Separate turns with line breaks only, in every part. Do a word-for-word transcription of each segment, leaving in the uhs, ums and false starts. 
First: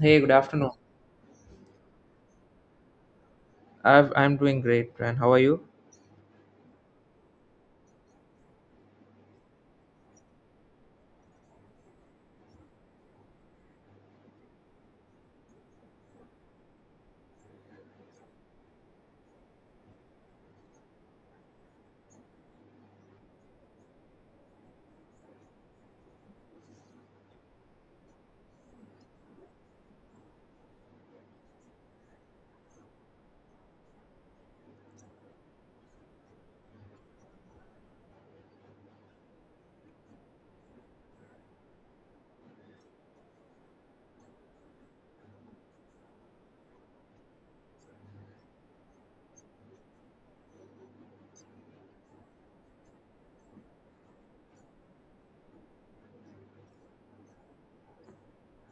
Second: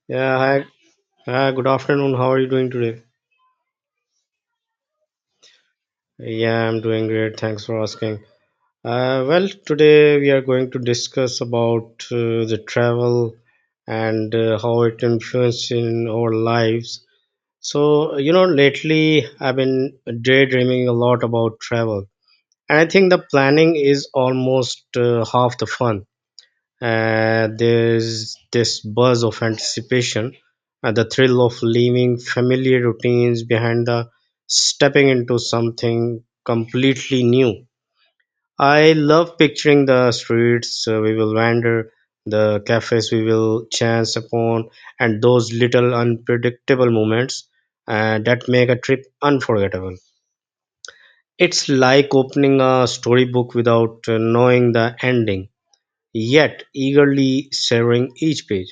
Hey, good
Yeah, hi.
afternoon.
Uh, good afternoon. How are you doing today?
I've, I'm doing great, and how are you?
Yeah, I'm doing great. Thanks for asking. Uh, well, today we are going to discuss about uh, the travel and uh, how it influences in our lives. So, you know, lately I've been daydreaming a lot about travel, and I think the planning is almost uh, half the fun. Uh, there's this buzz of anticipation and the thrill of leaving familiar routines behind, the stepping into something completely new. I love picturing the streets uh, we will wander, the cafes we will chance upon, and those little unpredictable moments uh, that make a trip unforgettable. It's like opening a storybook without uh, knowing the ending, yet eagerly savoring each page.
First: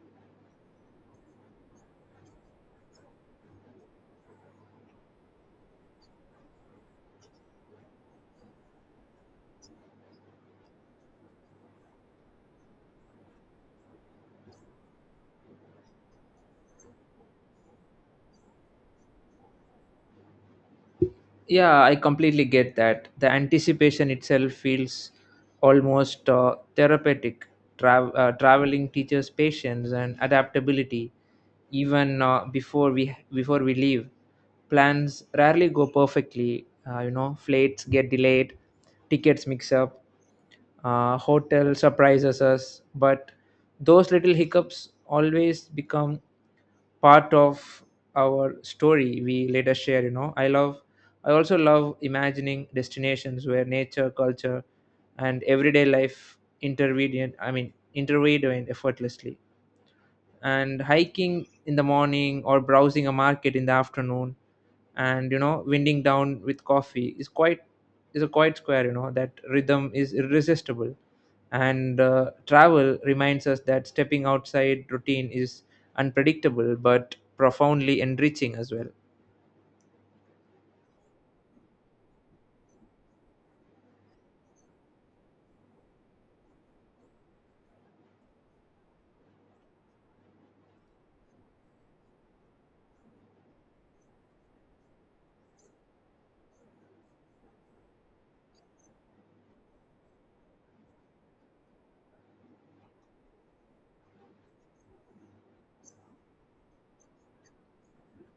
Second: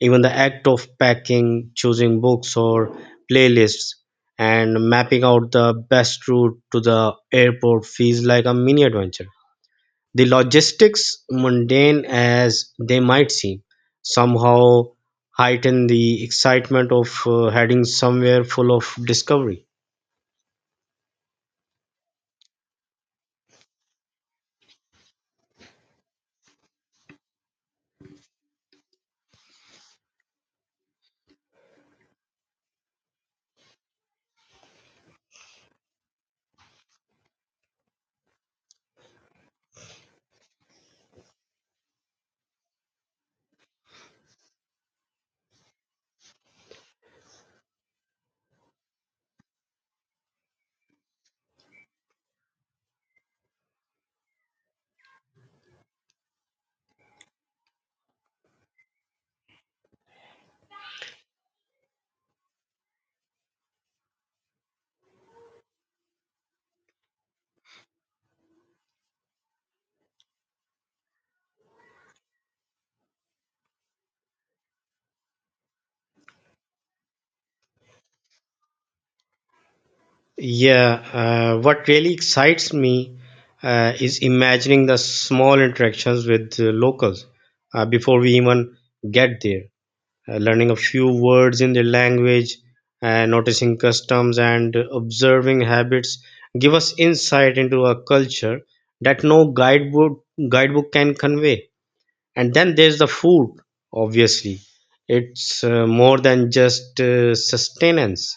Even the act of packing, choosing books or playlists, and mapping out the best route to the airport feels like a mini adventure. The logistics, mundane as they might seem, somehow heighten the excitement of uh, heading somewhere full of discovery.
Yeah, I completely get that. The anticipation itself feels almost uh, therapeutic. Tra- uh, traveling teaches patience and adaptability, even uh, before we before we leave. Plans rarely go perfectly. Uh, you know, flights get delayed, tickets mix up, uh, hotel surprises us, but those little hiccups always become part of our story we later share, you know. I love, i also love imagining destinations where nature, culture, and everyday life intervene I mean intervene effortlessly, and hiking in the morning or browsing a market in the afternoon, and you know, winding down with coffee is quite is a quite square, you know. That rhythm is irresistible, and uh, travel reminds us that stepping outside routine is unpredictable but profoundly enriching as well.
Yeah. Uh, what really excites me uh, is imagining the small interactions with uh, locals uh, before we even get there. Uh, learning a few words in their language, and noticing customs and observing habits give us insight into a culture that no guidebook guidebook can convey. And then there's the food. Obviously, it's uh, more than just uh, sustenance.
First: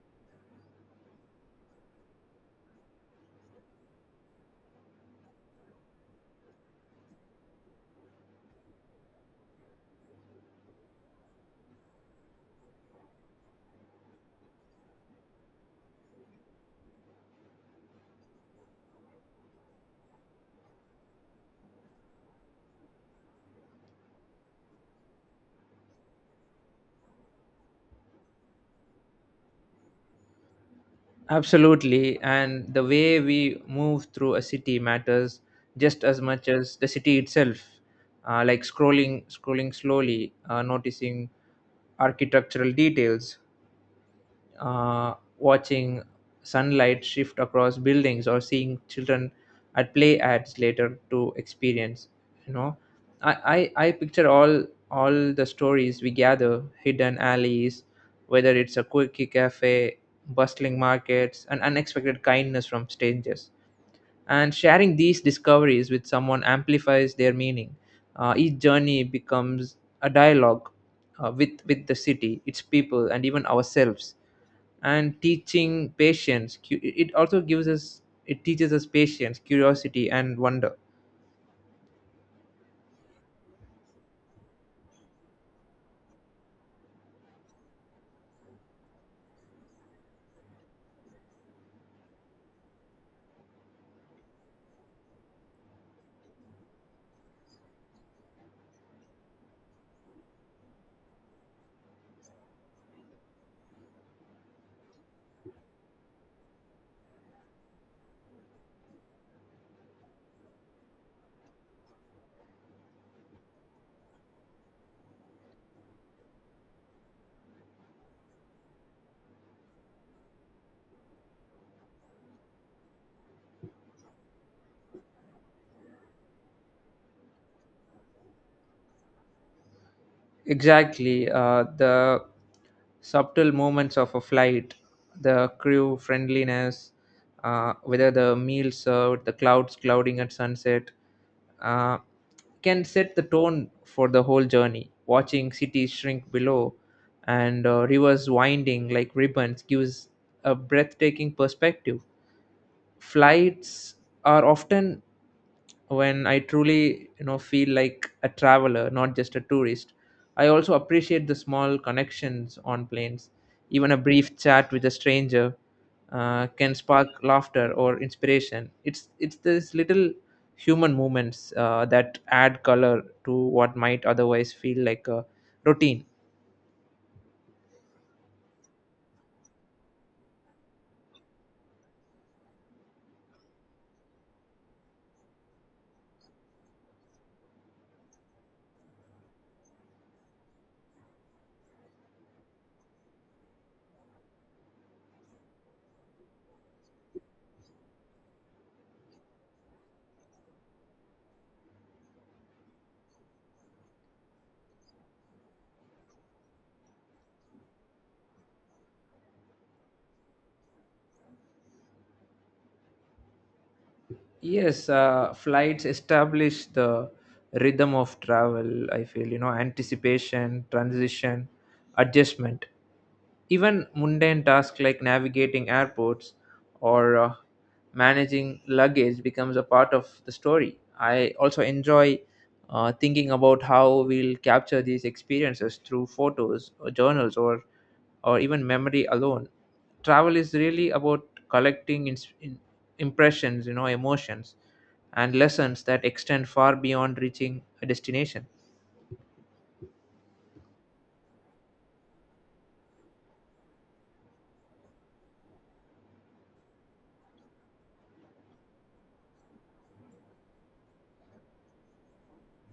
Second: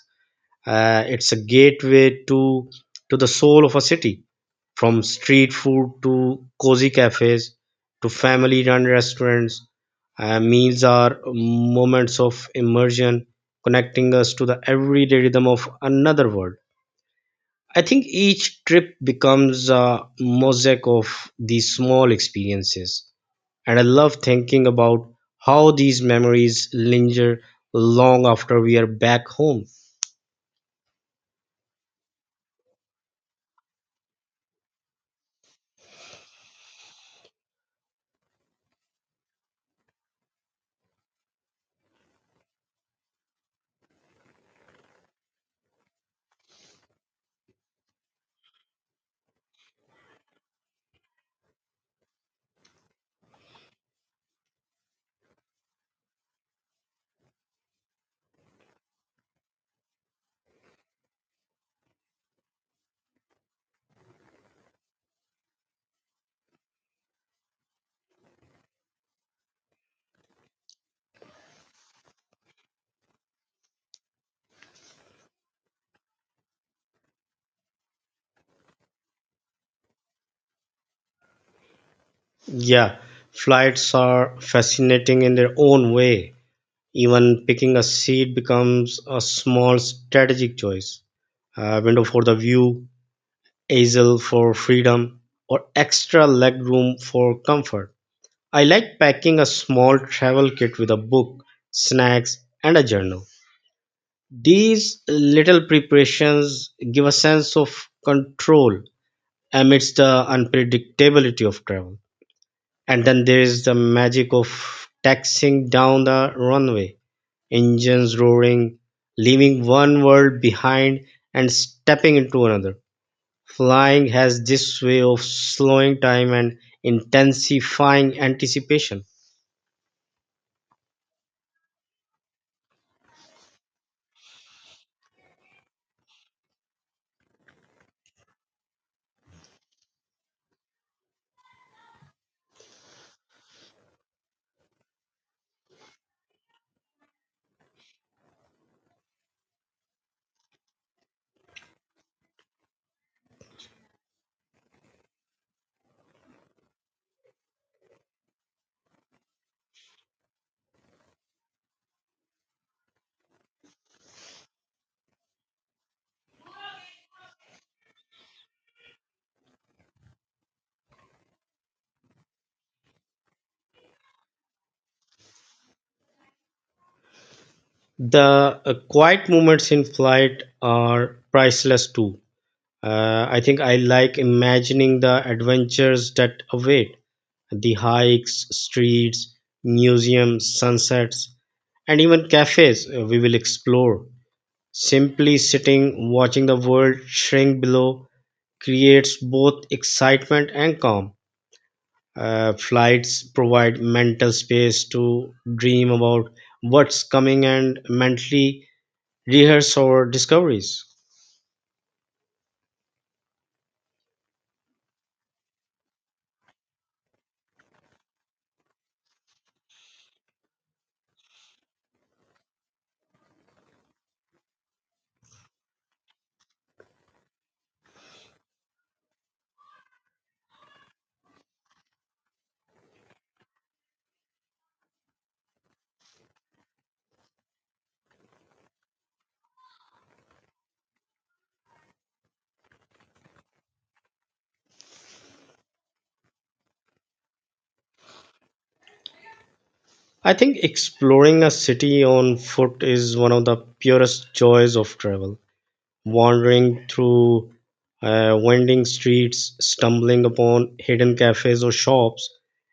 Uh, it's a gateway to to the soul of a city, from street food to cozy cafes to family-run restaurants. Uh, meals are moments of immersion, connecting us to the everyday rhythm of another world. I think each trip becomes a mosaic of these small experiences, and I love thinking about how these memories linger long after we are back home.
Absolutely, and the way we move through a city matters just as much as the city itself. Uh, like scrolling, scrolling slowly, uh, noticing architectural details, uh, watching sunlight shift across buildings or seeing children at play ads later to experience, you know. I, I i picture all all the stories we gather, hidden alleys, whether it's a quirky cafe, bustling markets, and unexpected kindness from strangers, and sharing these discoveries with someone amplifies their meaning. Uh, each journey becomes a dialogue uh, with with the city, its people, and even ourselves, and teaching patience cu- it also gives us it teaches us patience, curiosity, and wonder.
Yeah, flights are fascinating in their own way. Even picking a seat becomes a small strategic choice. A window for the view, aisle for freedom, or extra legroom for comfort. I like packing a small travel kit with a book, snacks, and a journal. These little preparations give a sense of control amidst the unpredictability of travel. And then there is the magic of taxiing down the runway, engines roaring, leaving one world behind and stepping into another. Flying has this way of slowing time and intensifying anticipation.
Exactly. Uh, the subtle moments of a flight, the crew friendliness, uh, whether the meal served, the clouds clouding at sunset, uh, can set the tone for the whole journey. Watching cities shrink below and uh, rivers winding like ribbons gives a breathtaking perspective. Flights are often when I truly, you know, feel like a traveler, not just a tourist. I also appreciate the small connections on planes. Even a brief chat with a stranger uh, can spark laughter or inspiration. It's it's these little human moments uh, that add color to what might otherwise feel like a routine.
The uh, quiet moments in flight are priceless too. Uh, I think I like imagining the adventures that await, the hikes, streets, museums, sunsets, and even cafes uh, we will explore. Simply sitting, watching the world shrink below, creates both excitement and calm. Uh, flights provide mental space to dream about what's coming and mentally rehearse our discoveries.
Yes, uh, flights establish the rhythm of travel, I feel, you know, anticipation, transition, adjustment. Even mundane tasks like navigating airports or uh, managing luggage becomes a part of the story. I also enjoy uh, thinking about how we'll capture these experiences through photos or journals, or or even memory alone. Travel is really about collecting ins- in- impressions, you know, emotions and lessons that extend far beyond reaching a destination.
I think exploring a city on foot is one of the purest joys of travel. Wandering through uh, winding streets, stumbling upon hidden cafes or shops,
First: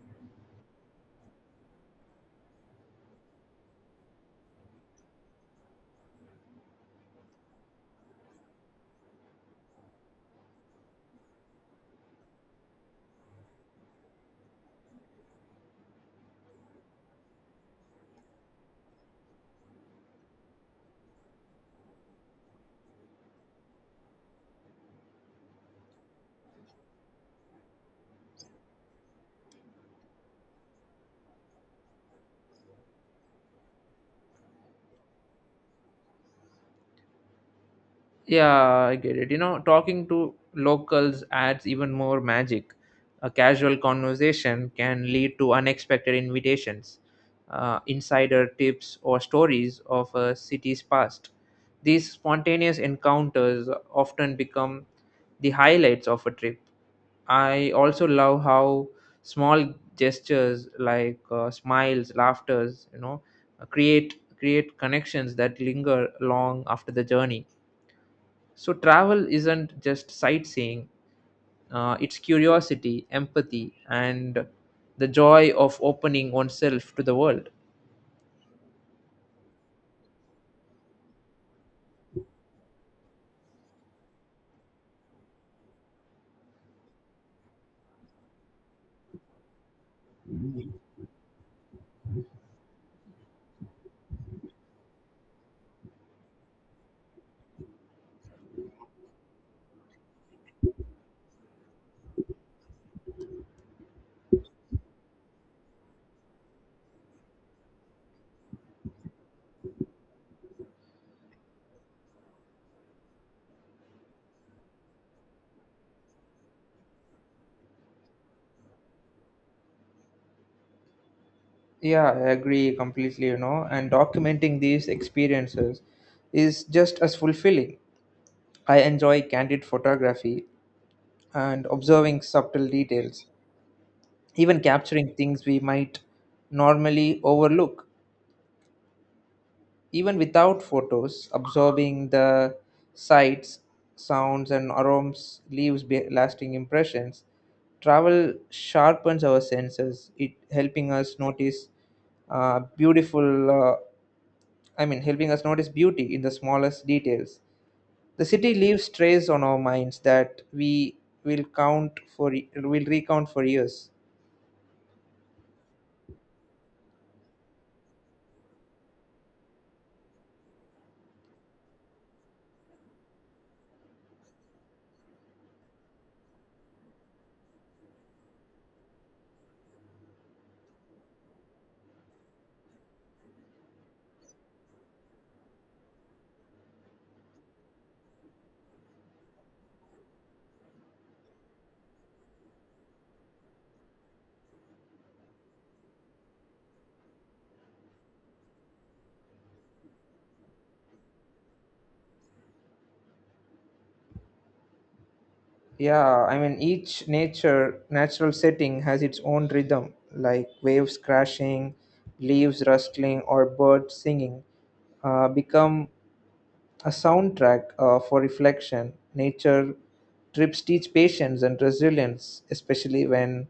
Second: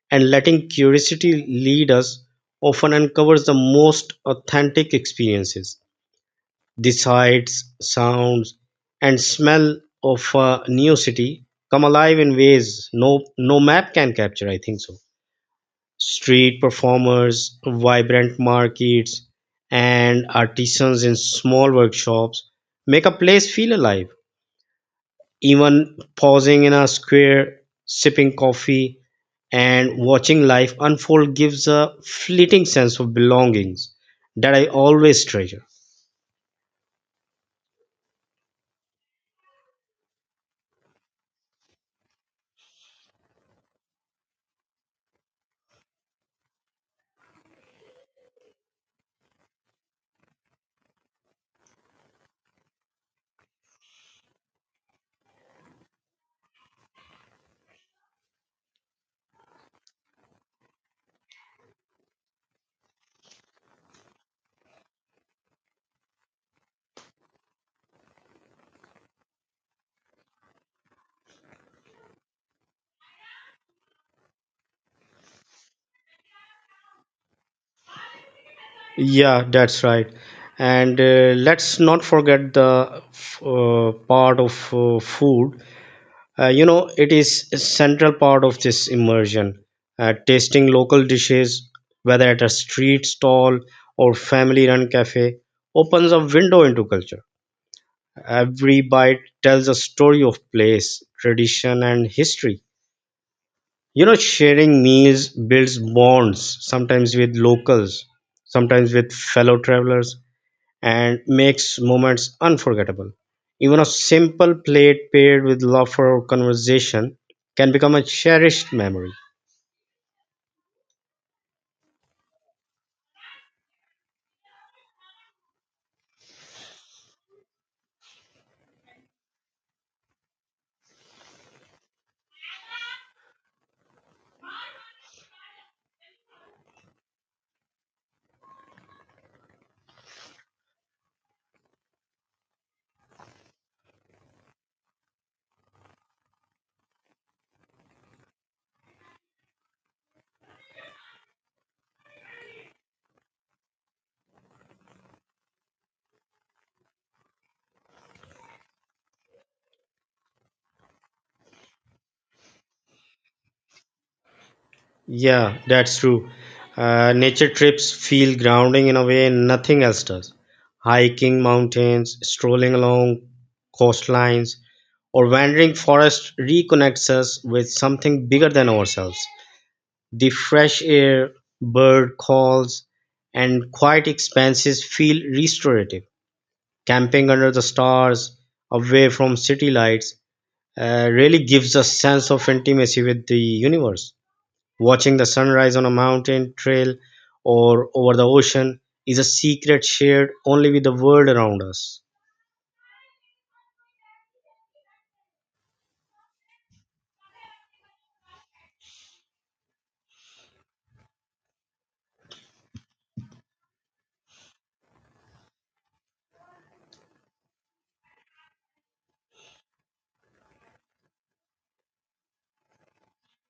and letting curiosity lead us often uncovers the most authentic experiences. The sights, sounds, and smell of a new city come alive in ways no, no map can capture, I think so. Street performers, vibrant markets, and artisans in small workshops make a place feel alive. Even pausing in a square, sipping coffee, and watching life unfold gives a fleeting sense of belongings that I always treasure.
Yeah, I get it. You know, talking to locals adds even more magic. A casual conversation can lead to unexpected invitations, uh, insider tips, or stories of a city's past. These spontaneous encounters often become the highlights of a trip. I also love how small gestures, like uh, smiles, laughters, you know, create create connections that linger long after the journey. So travel isn't just sightseeing, uh, it's curiosity, empathy, and the joy of opening oneself to the world.
Yeah, that's right. And uh, let's not forget the uh, part of uh, food. Uh, you know, it is a central part of this immersion. Uh, tasting local dishes, whether at a street stall or family run cafe, opens a window into culture. Every bite tells a story of place, tradition, and history. You know, sharing meals builds bonds, sometimes with locals, sometimes with fellow travelers, and makes moments unforgettable. Even a simple plate paired with laughter or conversation can become a cherished memory.
Yeah, I agree completely, you know, and documenting these experiences is just as fulfilling. I enjoy candid photography and observing subtle details, even capturing things we might normally overlook. Even without photos, absorbing the sights, sounds, and aromas leaves be- lasting impressions. Travel sharpens our senses, it helping us notice uh, beautiful. Uh, I mean, helping us notice beauty in the smallest details. The city leaves traces on our minds that we will count for will recount for years.
Yeah, that's true. Uh, nature trips feel grounding in a way nothing else does. Hiking mountains, strolling along coastlines, or wandering forests reconnects us with something bigger than ourselves. The fresh air, bird calls, and quiet expanses feel restorative. Camping under the stars, away from city lights, uh, really gives a sense of intimacy with the universe. Watching the sunrise on a mountain trail or over the ocean is a secret shared only with the world around us.
Yeah, I mean, each nature natural setting has its own rhythm, like waves crashing, leaves rustling, or birds singing, uh, become a soundtrack uh, for reflection. Nature trips teach patience and resilience, especially when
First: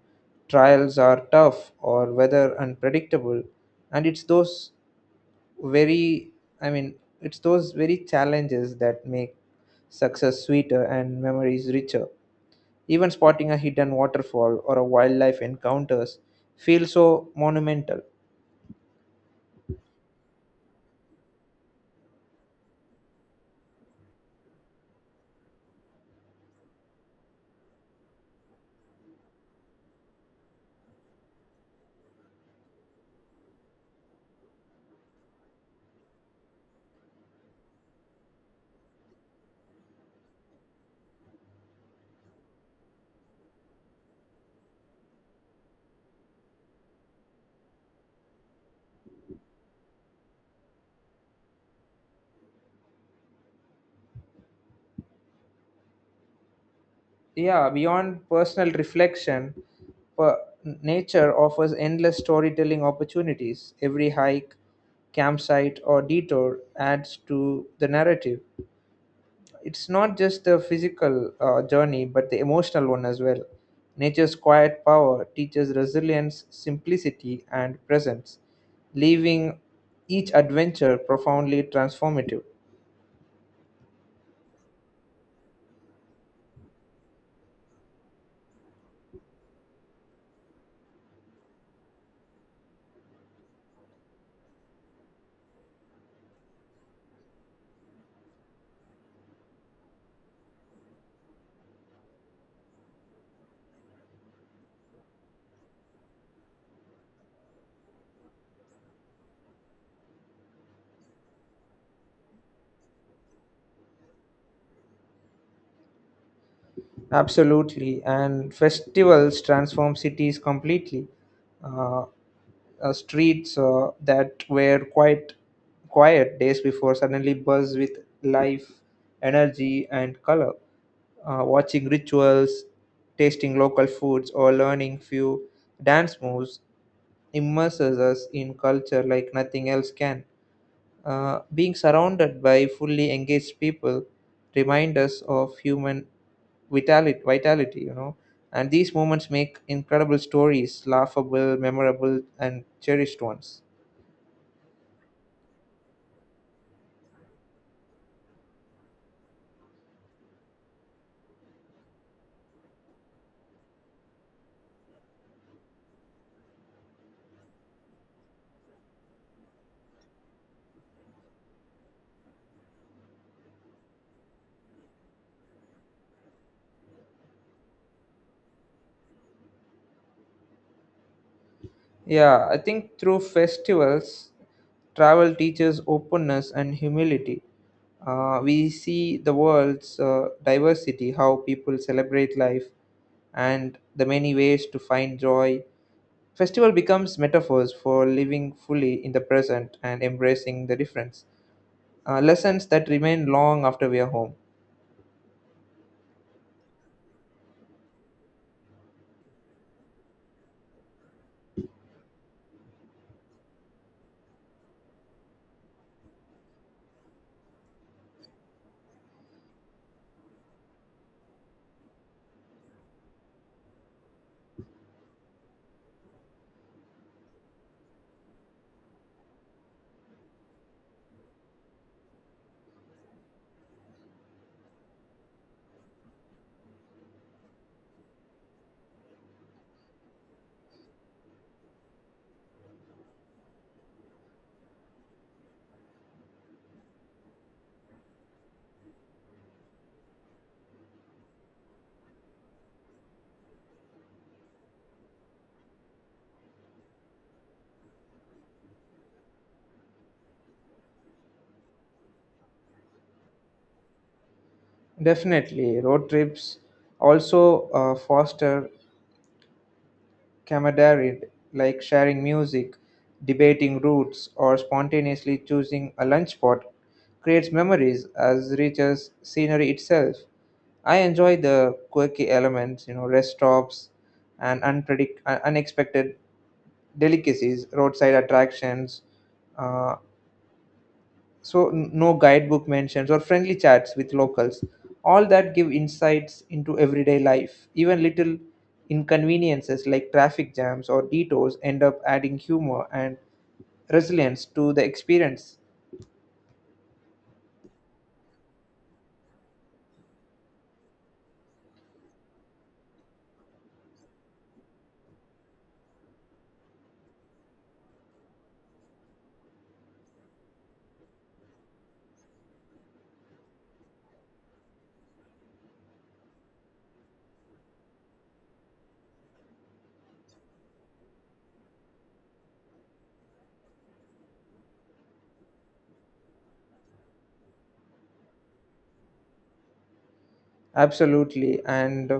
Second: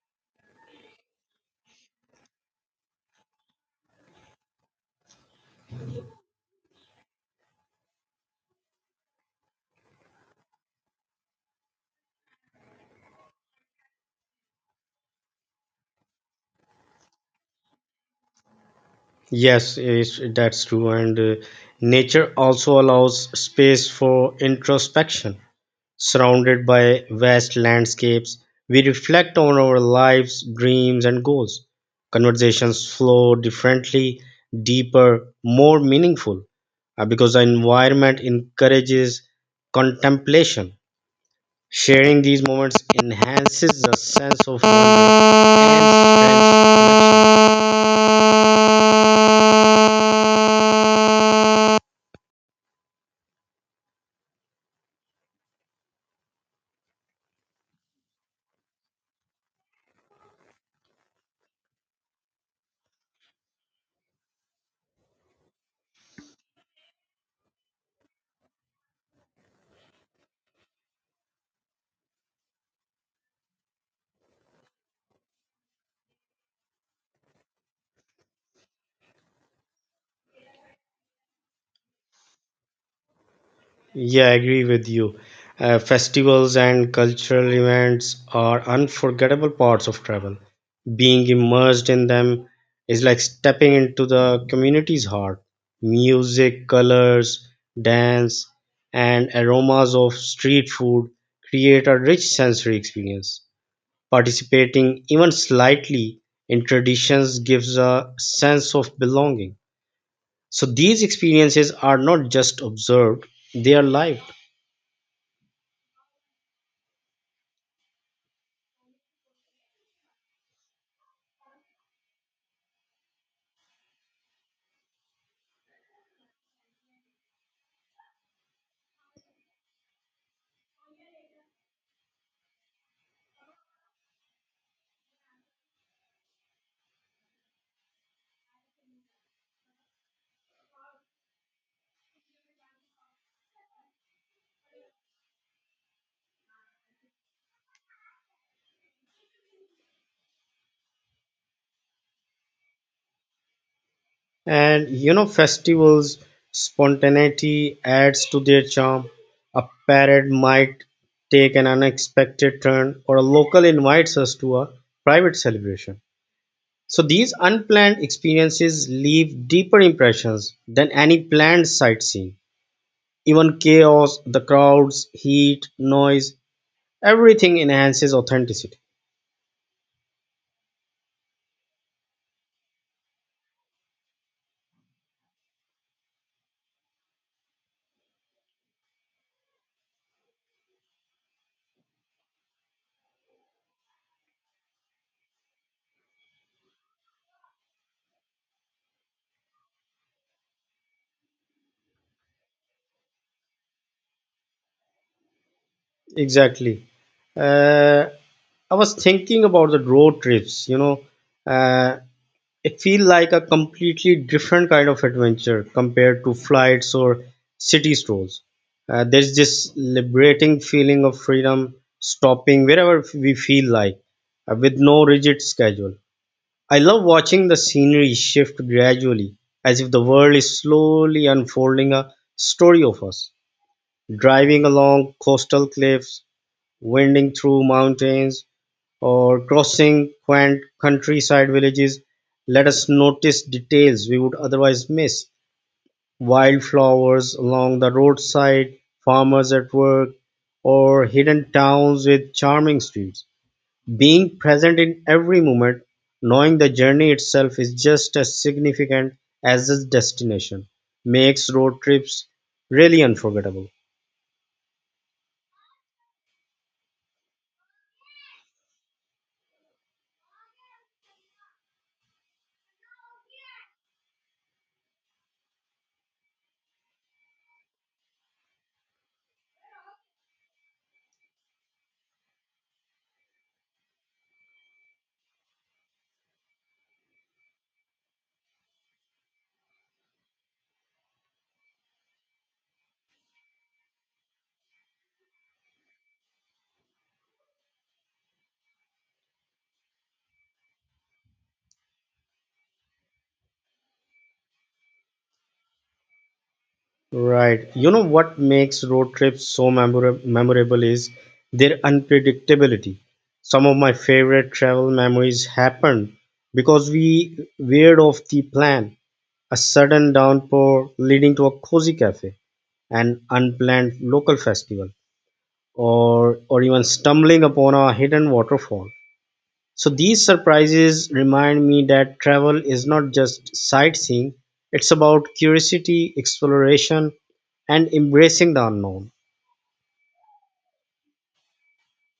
trials are tough or weather unpredictable. And it's those very, I mean, it's those very challenges that make success sweeter and memories richer. Even spotting a hidden waterfall or a wildlife encounters feel so monumental.
Yes, is- that's true. And uh, nature also allows space for introspection. Surrounded by vast landscapes, we reflect on our lives, dreams, and goals. Conversations flow differently, deeper, more meaningful uh, because the environment encourages contemplation. Sharing these moments enhances the sense of wonder and strengths connection.
Yeah, beyond personal reflection, per- nature offers endless storytelling opportunities. Every hike, campsite, or detour adds to the narrative. It's not just the physical uh, journey, but the emotional one as well. Nature's quiet power teaches resilience, simplicity, and presence, leaving each adventure profoundly transformative.
Yeah, I agree with you. Uh, festivals and cultural events are unforgettable parts of travel. Being immersed in them is like stepping into the community's heart. Music, colors, dance, and aromas of street food create a rich sensory experience. Participating even slightly in traditions gives a sense of belonging. So these experiences are not just observed, they are lived.
Absolutely, and festivals transform cities completely. Uh, uh, Streets uh, that were quite quiet days before suddenly buzz with life, energy, and color. Uh, watching rituals, tasting local foods, or learning few dance moves immerses us in culture like nothing else can. Uh, being surrounded by fully engaged people remind us of human vitality, vitality, you know, and these moments make incredible stories, laughable, memorable, and cherished ones.
And you know, festivals spontaneity adds to their charm. A parade might take an unexpected turn, or a local invites us to a private celebration. So these unplanned experiences leave deeper impressions than any planned sightseeing. Even chaos, the crowds, heat, noise, everything enhances authenticity.
Yeah, I think through festivals, travel teaches openness and humility. Uh, we see the world's uh, diversity, how people celebrate life, and the many ways to find joy. Festival becomes metaphors for living fully in the present and embracing the difference. Uh, lessons that remain long after we are home.
Exactly. Uh, I was thinking about the road trips, you know, uh, it feels like a completely different kind of adventure compared to flights or city strolls. Uh, there's this liberating feeling of freedom, stopping wherever we feel like, uh, with no rigid schedule. I love watching the scenery shift gradually, as if the world is slowly unfolding a story of us, driving along coastal cliffs, winding through mountains, or crossing quaint countryside villages. Let us notice details we would otherwise miss, wildflowers along the roadside, farmers at work, or hidden towns with charming streets. Being present in every moment, knowing the journey itself is just as significant as its destination, makes road trips really unforgettable.
Definitely, road trips also uh, foster camaraderie, like sharing music, debating routes, or spontaneously choosing a lunch spot creates memories as rich as scenery itself. I enjoy the quirky elements, you know, rest stops and unpredict- uh, unexpected delicacies, roadside attractions. Uh, so n- no guidebook mentions or friendly chats with locals. All that give insights into everyday life. Even little inconveniences like traffic jams or detours end up adding humor and resilience to the experience.
Right. You know what makes road trips so memora- memorable is their unpredictability. Some of my favorite travel memories happened because we veered off the plan. A sudden downpour leading to a cozy cafe, an unplanned local festival, or or even stumbling upon a hidden waterfall. So these surprises remind me that travel is not just sightseeing, it's about curiosity, exploration, and embracing the unknown.
Absolutely, and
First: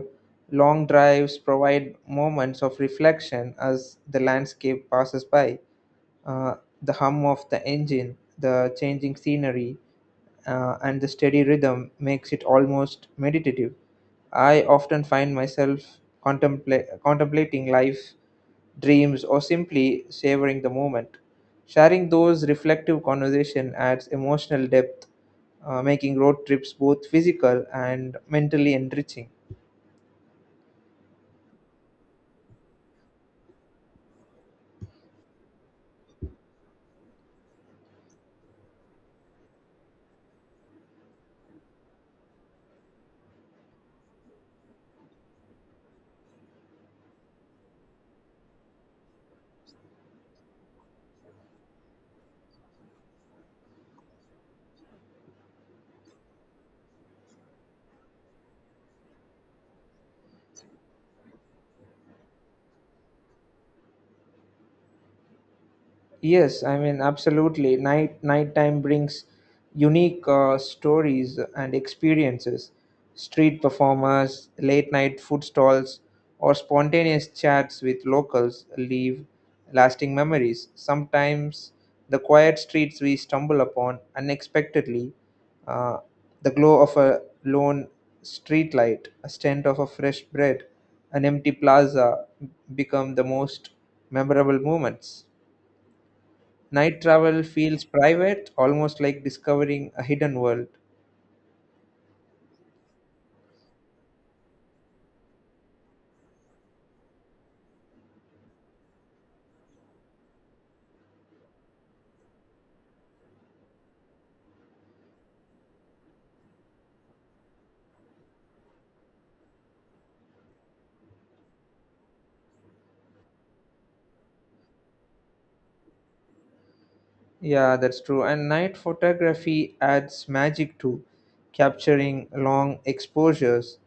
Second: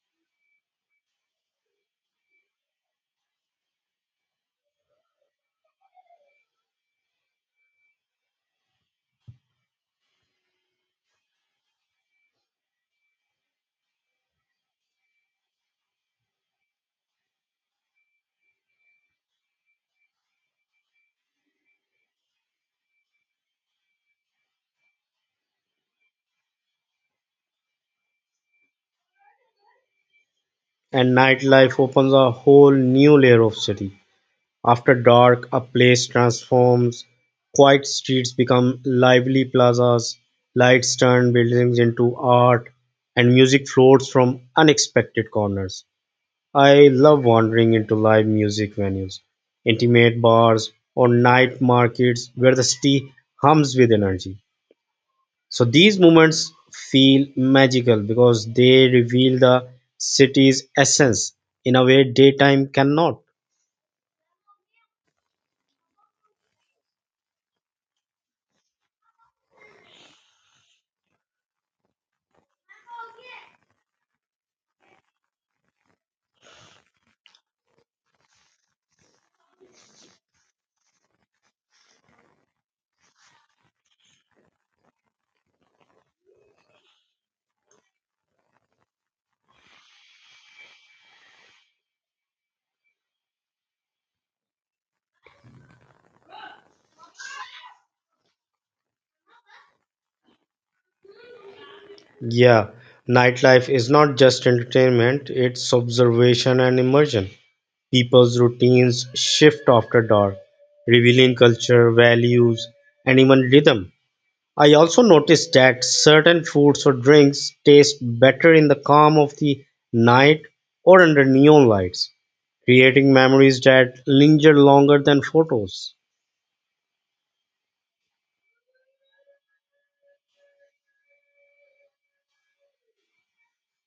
long drives provide moments of reflection as the landscape passes by. uh, the hum of the engine, the changing scenery, uh, and the steady rhythm makes it almost meditative. I often find myself contempla- contemplating life, dreams, or simply savoring the moment. Sharing those reflective conversation adds emotional depth, uh, making road trips both physical and mentally enriching.
And nightlife opens a whole new layer of city. After dark, a place transforms. Quiet streets become lively plazas. Lights turn buildings into art, and music floats from unexpected corners. I love wandering into live music venues, intimate bars, or night markets where the city hums with energy. So these moments feel magical because they reveal the city's essence in a way daytime cannot.
Yes, I mean, absolutely. Night nighttime brings unique uh, stories and experiences. Street performers, late night food stalls, or spontaneous chats with locals leave lasting memories. Sometimes the quiet streets we stumble upon unexpectedly, uh, the glow of a lone street light, a scent of a fresh bread, an empty plaza become the most memorable moments. Night travel feels private, almost like discovering a hidden world.
Yeah, nightlife is not just entertainment, it's observation and immersion. People's routines shift after dark, revealing culture, values, and even rhythm. I also noticed that certain foods or drinks taste better in the calm of the night or under neon lights, creating memories that linger longer than photos.
Yeah, that's true. And night photography adds magic too, capturing long exposures,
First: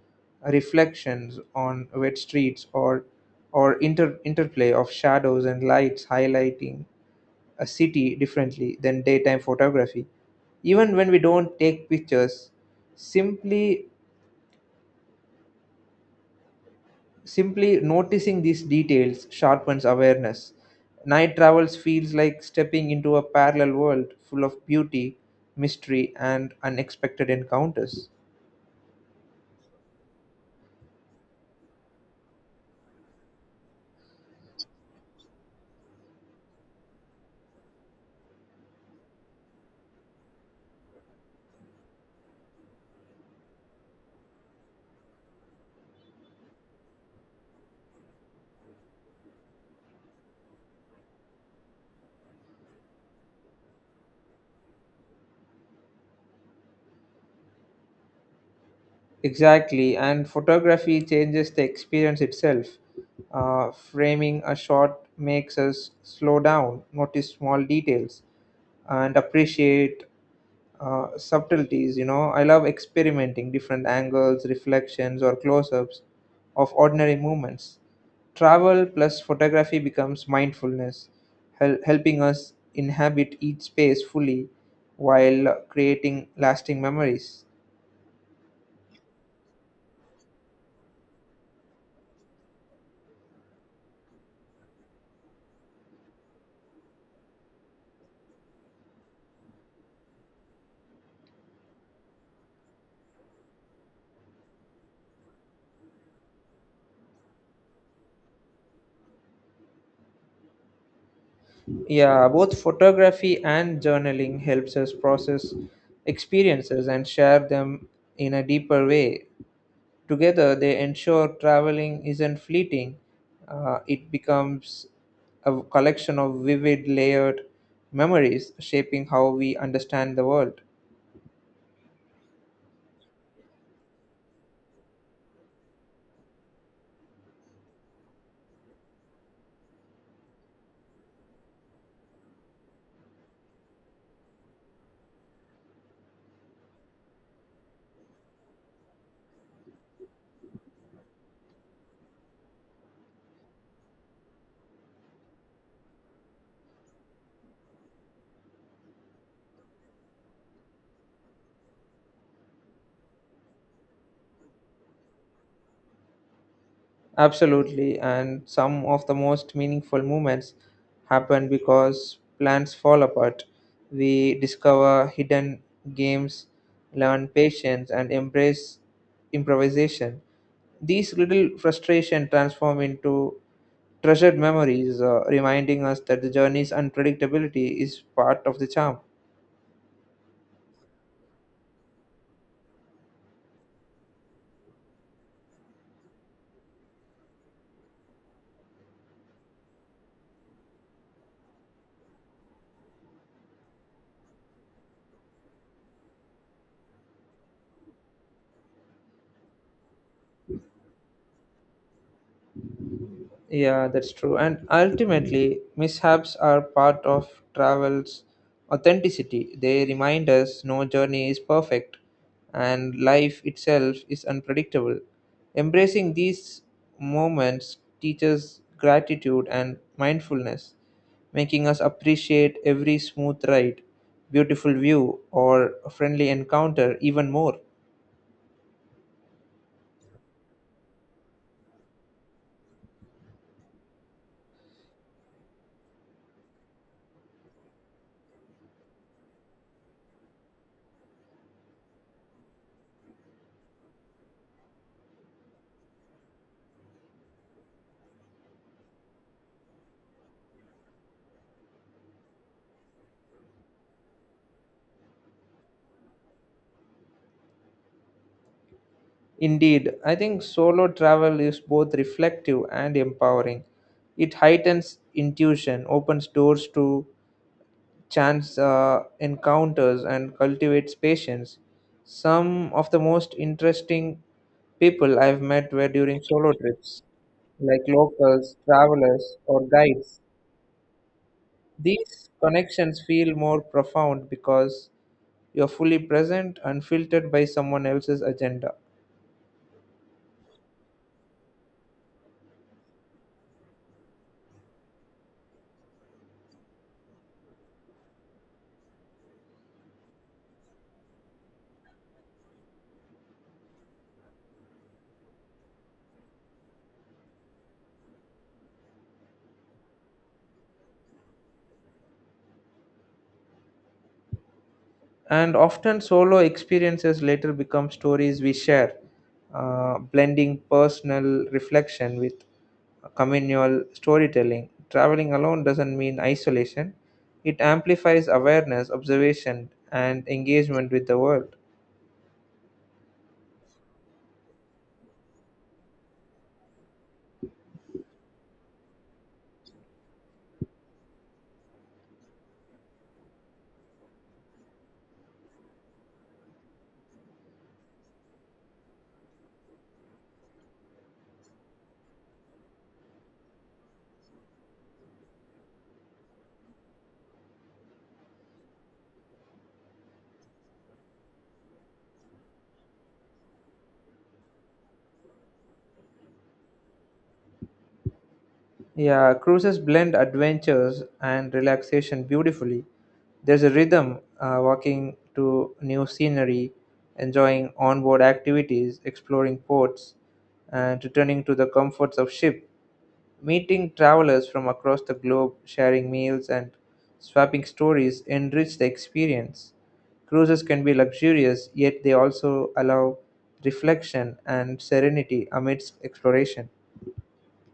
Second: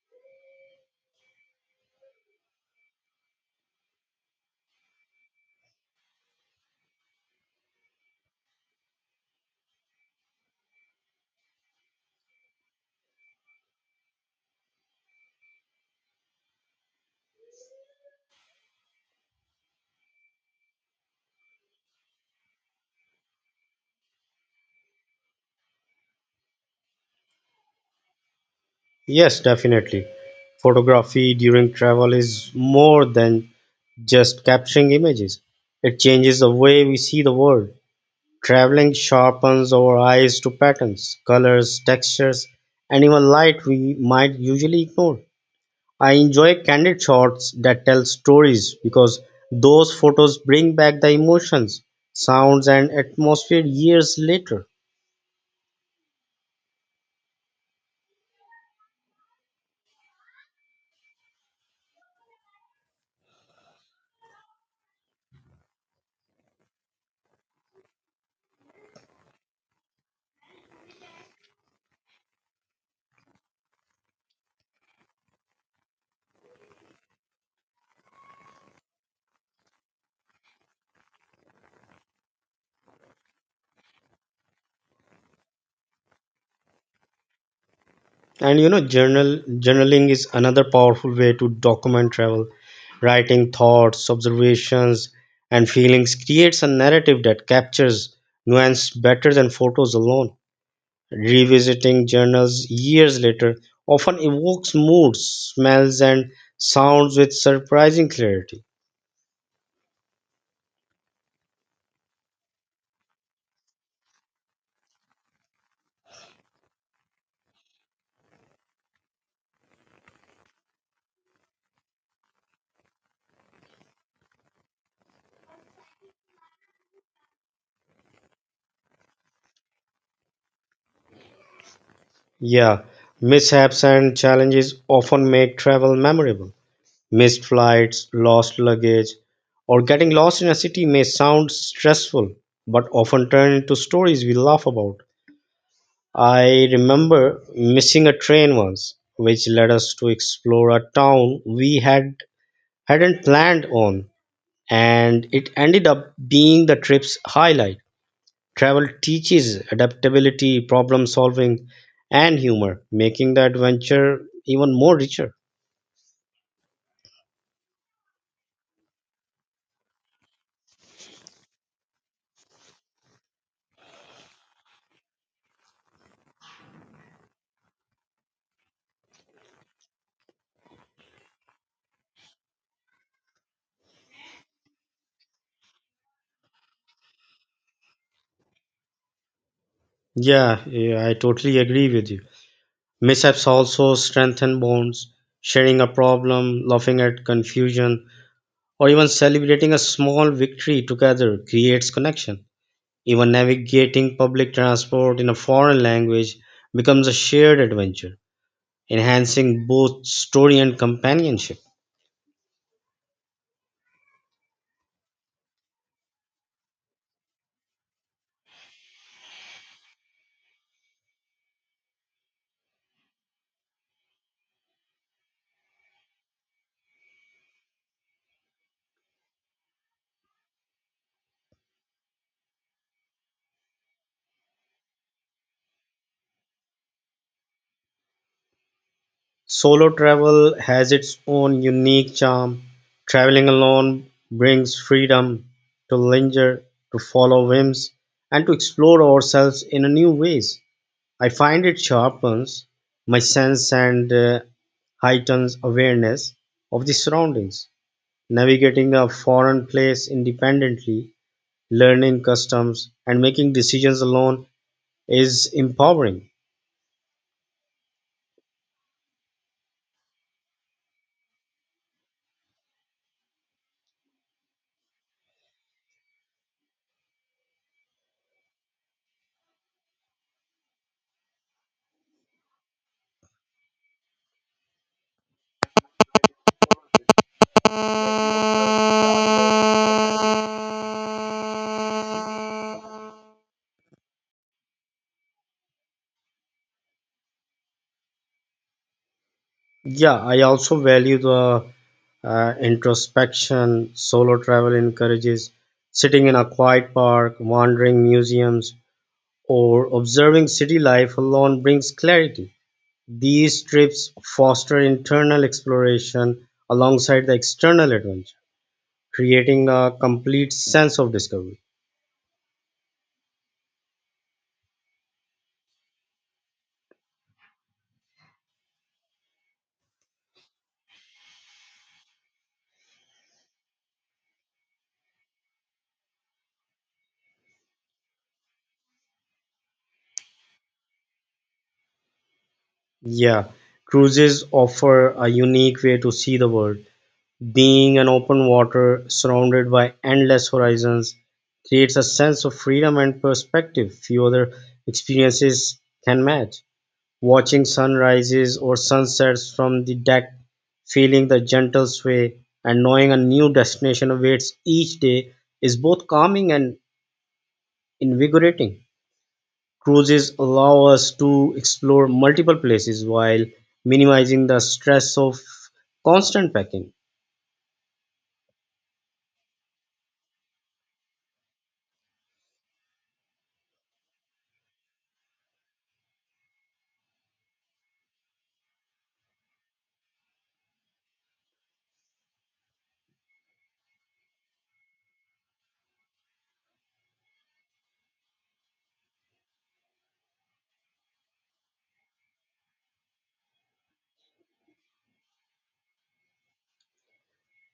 reflections on wet streets, or or inter- interplay of shadows and lights, highlighting a city differently than daytime photography, even when we don't take pictures. Simply Simply noticing these details sharpens awareness. Night travels feels like stepping into a parallel world full of beauty, mystery, and unexpected encounters.
Yes, definitely. Photography during travel is more than just capturing images, it changes the way we see the world. Traveling sharpens our eyes to patterns, colors, textures, and even light we might usually ignore. I enjoy candid shots that tell stories because those photos bring back the emotions, sounds, and atmosphere years later.
Exactly, and photography changes the experience itself. Uh, framing a shot makes us slow down, notice small details, and appreciate uh, subtleties, you know. I love experimenting different angles, reflections, or close-ups of ordinary movements. Travel plus photography becomes mindfulness, hel- helping us inhabit each space fully while creating lasting memories.
And you know, journal journaling is another powerful way to document travel. Writing thoughts, observations, and feelings creates a narrative that captures nuance better than photos alone. Revisiting journals years later often evokes moods, smells, and sounds with surprising clarity.
Yeah, both photography and journaling helps us process experiences and share them in a deeper way. Together, they ensure traveling isn't fleeting, uh, it becomes a collection of vivid, layered memories shaping how we understand the world.
Yeah, mishaps and challenges often make travel memorable. Missed flights, lost luggage, or getting lost in a city may sound stressful, but often turn into stories we laugh about. I remember missing a train once, which led us to explore a town we had hadn't planned on, and it ended up being the trip's highlight. Travel teaches adaptability, problem solving, and humor, making the adventure even more richer.
Absolutely, and some of the most meaningful moments happen because plans fall apart. We discover hidden games, learn patience, and embrace improvisation. These little frustration transform into treasured memories, uh, reminding us that the journey's unpredictability is part of the charm.
Yeah, yeah, I totally agree with you. Mishaps also strengthen bonds, sharing a problem, laughing at confusion, or even celebrating a small victory together creates connection. Even navigating public transport in a foreign language becomes a shared adventure, enhancing both story and companionship.
Yeah, that's true. And ultimately, mishaps are part of travel's authenticity. They remind us no journey is perfect and life itself is unpredictable. Embracing these moments teaches gratitude and mindfulness, making us appreciate every smooth ride, beautiful view, or friendly encounter even more.
Solo travel has its own unique charm. Traveling alone brings freedom to linger, to follow whims, and to explore ourselves in a new ways. I find it sharpens my sense and uh, heightens awareness of the surroundings. Navigating a foreign place independently, learning customs, and making decisions alone is empowering.
Indeed, I think solo travel is both reflective and empowering. It heightens intuition, opens doors to chance uh, encounters, and cultivates patience. Some of the most interesting people I've met were during solo trips, like locals, travelers, or guides. These connections feel more profound because you're fully present, unfiltered by someone else's agenda.
Yeah, I also value the uh, introspection. Solo travel encourages sitting in a quiet park, wandering museums, or observing city life alone brings clarity. These trips foster internal exploration alongside the external adventure, creating a complete sense of discovery.
And often solo experiences later become stories we share, uh, blending personal reflection with communal storytelling. Traveling alone doesn't mean isolation, it amplifies awareness, observation, and engagement with the world.
Yeah, cruises offer a unique way to see the world. Being an open water surrounded by endless horizons creates a sense of freedom and perspective few other experiences can match. Watching sunrises or sunsets from the deck, feeling the gentle sway, and knowing a new destination awaits each day is both calming and invigorating. Cruises allow us to explore multiple places while minimizing the stress of constant packing.
Yeah, cruises blend adventures and relaxation beautifully. There's a rhythm, uh, walking to new scenery, enjoying onboard activities, exploring ports, and returning to the comforts of ship. Meeting travelers from across the globe, sharing meals, and swapping stories enrich the experience. Cruises can be luxurious, yet they also allow reflection and serenity amidst exploration.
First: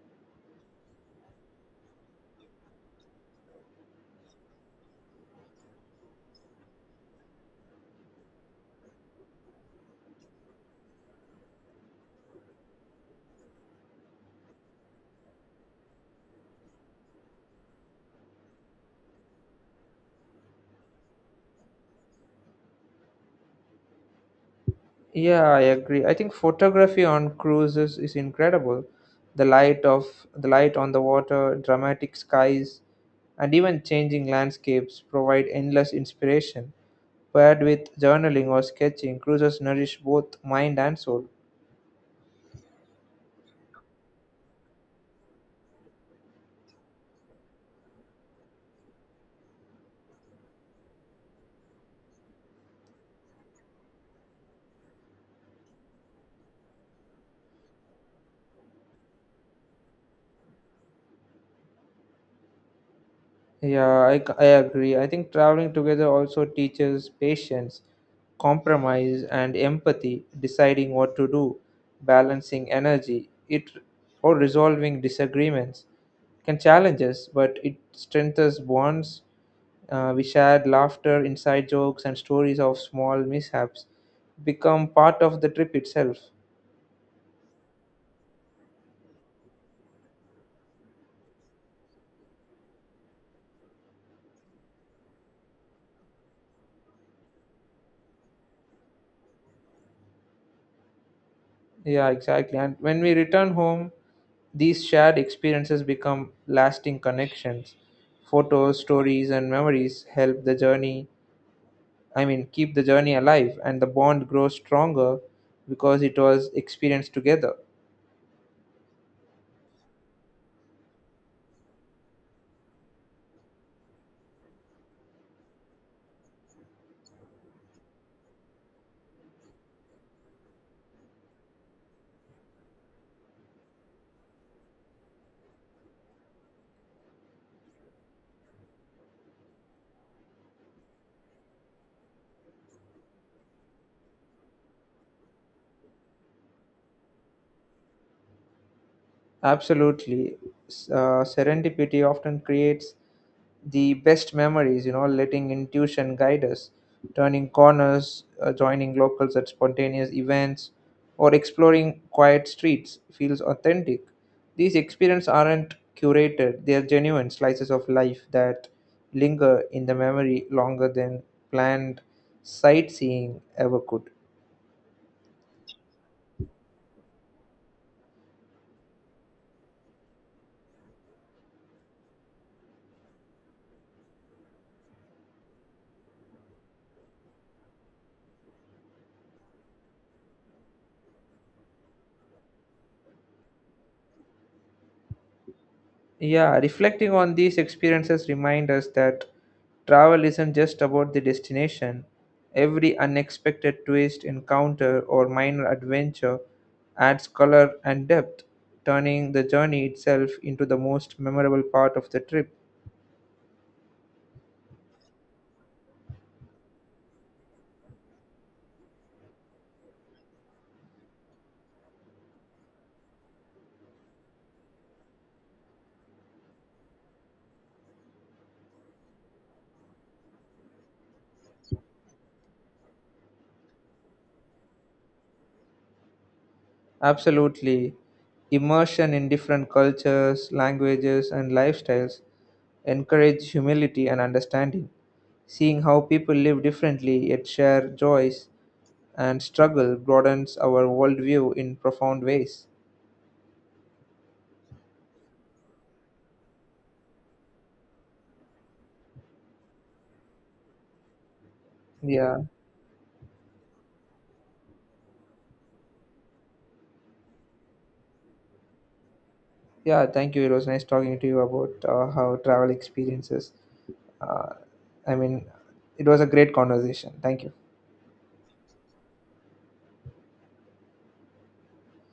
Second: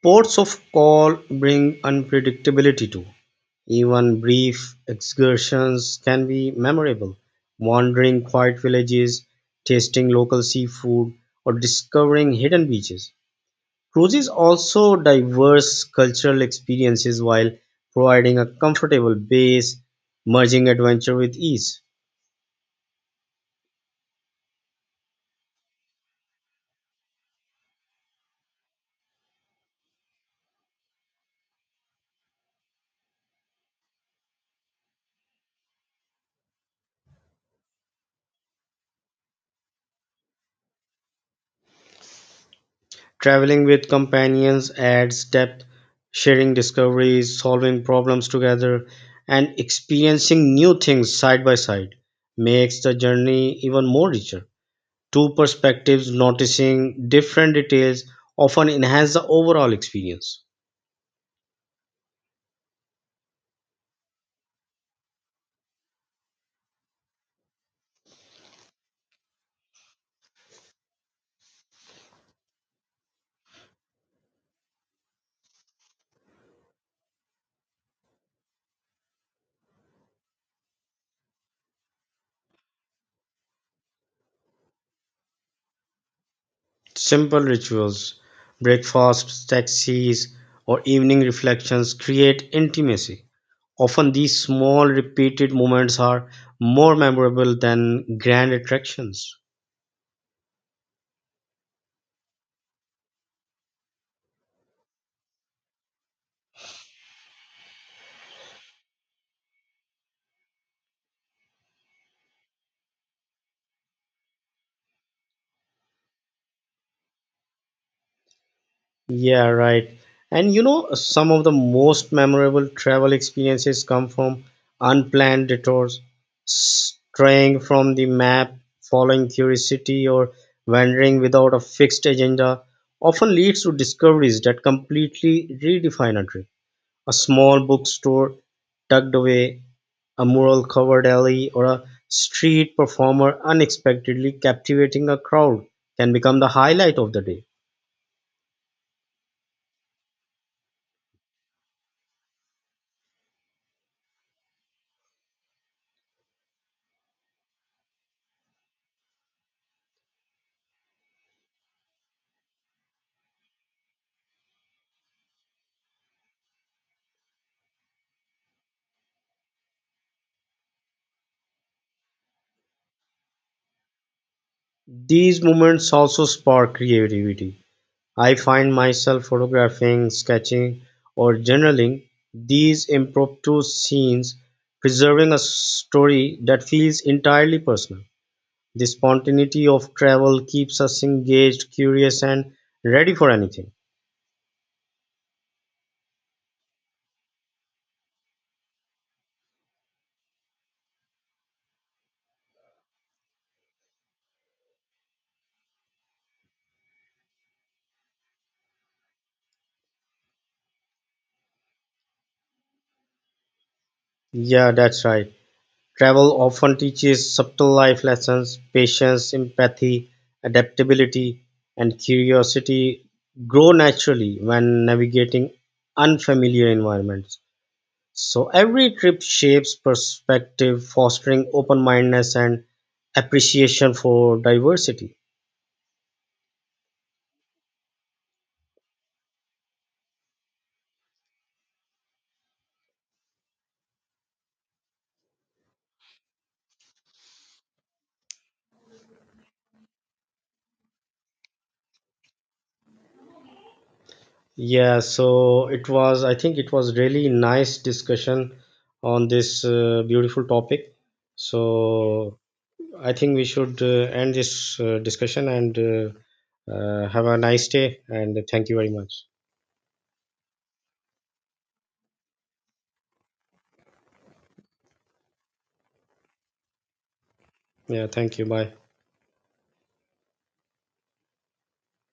Ports of call bring unpredictability too. Even brief excursions can be memorable. Wandering quiet villages, tasting local seafood, or discovering hidden beaches. Cruises also diverse cultural experiences while providing a comfortable base, merging adventure with ease.
Yeah, I agree. I think photography on cruises is incredible. The light of the light on the water, dramatic skies, and even changing landscapes provide endless inspiration. Paired with journaling or sketching, cruises nourish both mind and soul.
Traveling with companions adds depth, sharing discoveries, solving problems together, and experiencing new things side by side makes the journey even more richer. Two perspectives noticing different details often enhance the overall experience.
Yeah, I, c- I agree. I think traveling together also teaches patience, compromise, and empathy, deciding what to do, balancing energy, it or resolving disagreements can challenge us, but it strengthens bonds. Uh, we shared laughter, inside jokes, and stories of small mishaps become part of the trip itself.
Simple rituals, breakfasts, taxis, or evening reflections create intimacy. Often, these small, repeated moments are more memorable than grand attractions.
Yeah, exactly. And when we return home, these shared experiences become lasting connections. Photos, stories, and memories help the journey, I mean, keep the journey alive, and the bond grows stronger because it was experienced together.
Yeah, right. And you know, some of the most memorable travel experiences come from unplanned detours, straying from the map, following curiosity, or wandering without a fixed agenda often leads to discoveries that completely redefine a trip. A small bookstore tucked away, a mural covered alley, or a street performer unexpectedly captivating a crowd can become the highlight of the day.
Absolutely. S- Uh, serendipity often creates the best memories, you know, letting intuition guide us, turning corners, uh, joining locals at spontaneous events, or exploring quiet streets feels authentic. These experiences aren't curated, they are genuine slices of life that linger in the memory longer than planned sightseeing ever could.
These moments also spark creativity. I find myself photographing, sketching, or journaling these impromptu scenes, preserving a story that feels entirely personal. The spontaneity of travel keeps us engaged, curious, and ready for anything.
Yeah, reflecting on these experiences remind us that travel isn't just about the destination. Every unexpected twist, encounter, or minor adventure adds color and depth, turning the journey itself into the most memorable part of the trip.
Yeah, that's right. Travel often teaches subtle life lessons, patience, empathy, adaptability, and curiosity grow naturally when navigating unfamiliar environments. So, every trip shapes perspective, fostering open mindedness and appreciation for diversity.
Absolutely. Immersion in different cultures, languages, and lifestyles encourage humility and understanding. Seeing how people live differently yet share joys and struggle broadens our worldview in profound ways.
Yeah, so it was, I think it was really nice discussion on this uh, beautiful topic. So,
Yeah,
I think we should uh, end this uh, discussion and uh, uh, have a nice day. And thank you very much.
yeah. Thank you. It was nice talking to you about uh, how travel experiences. Uh, I mean, it was a great conversation. Thank you.
Yeah, thank you. Bye.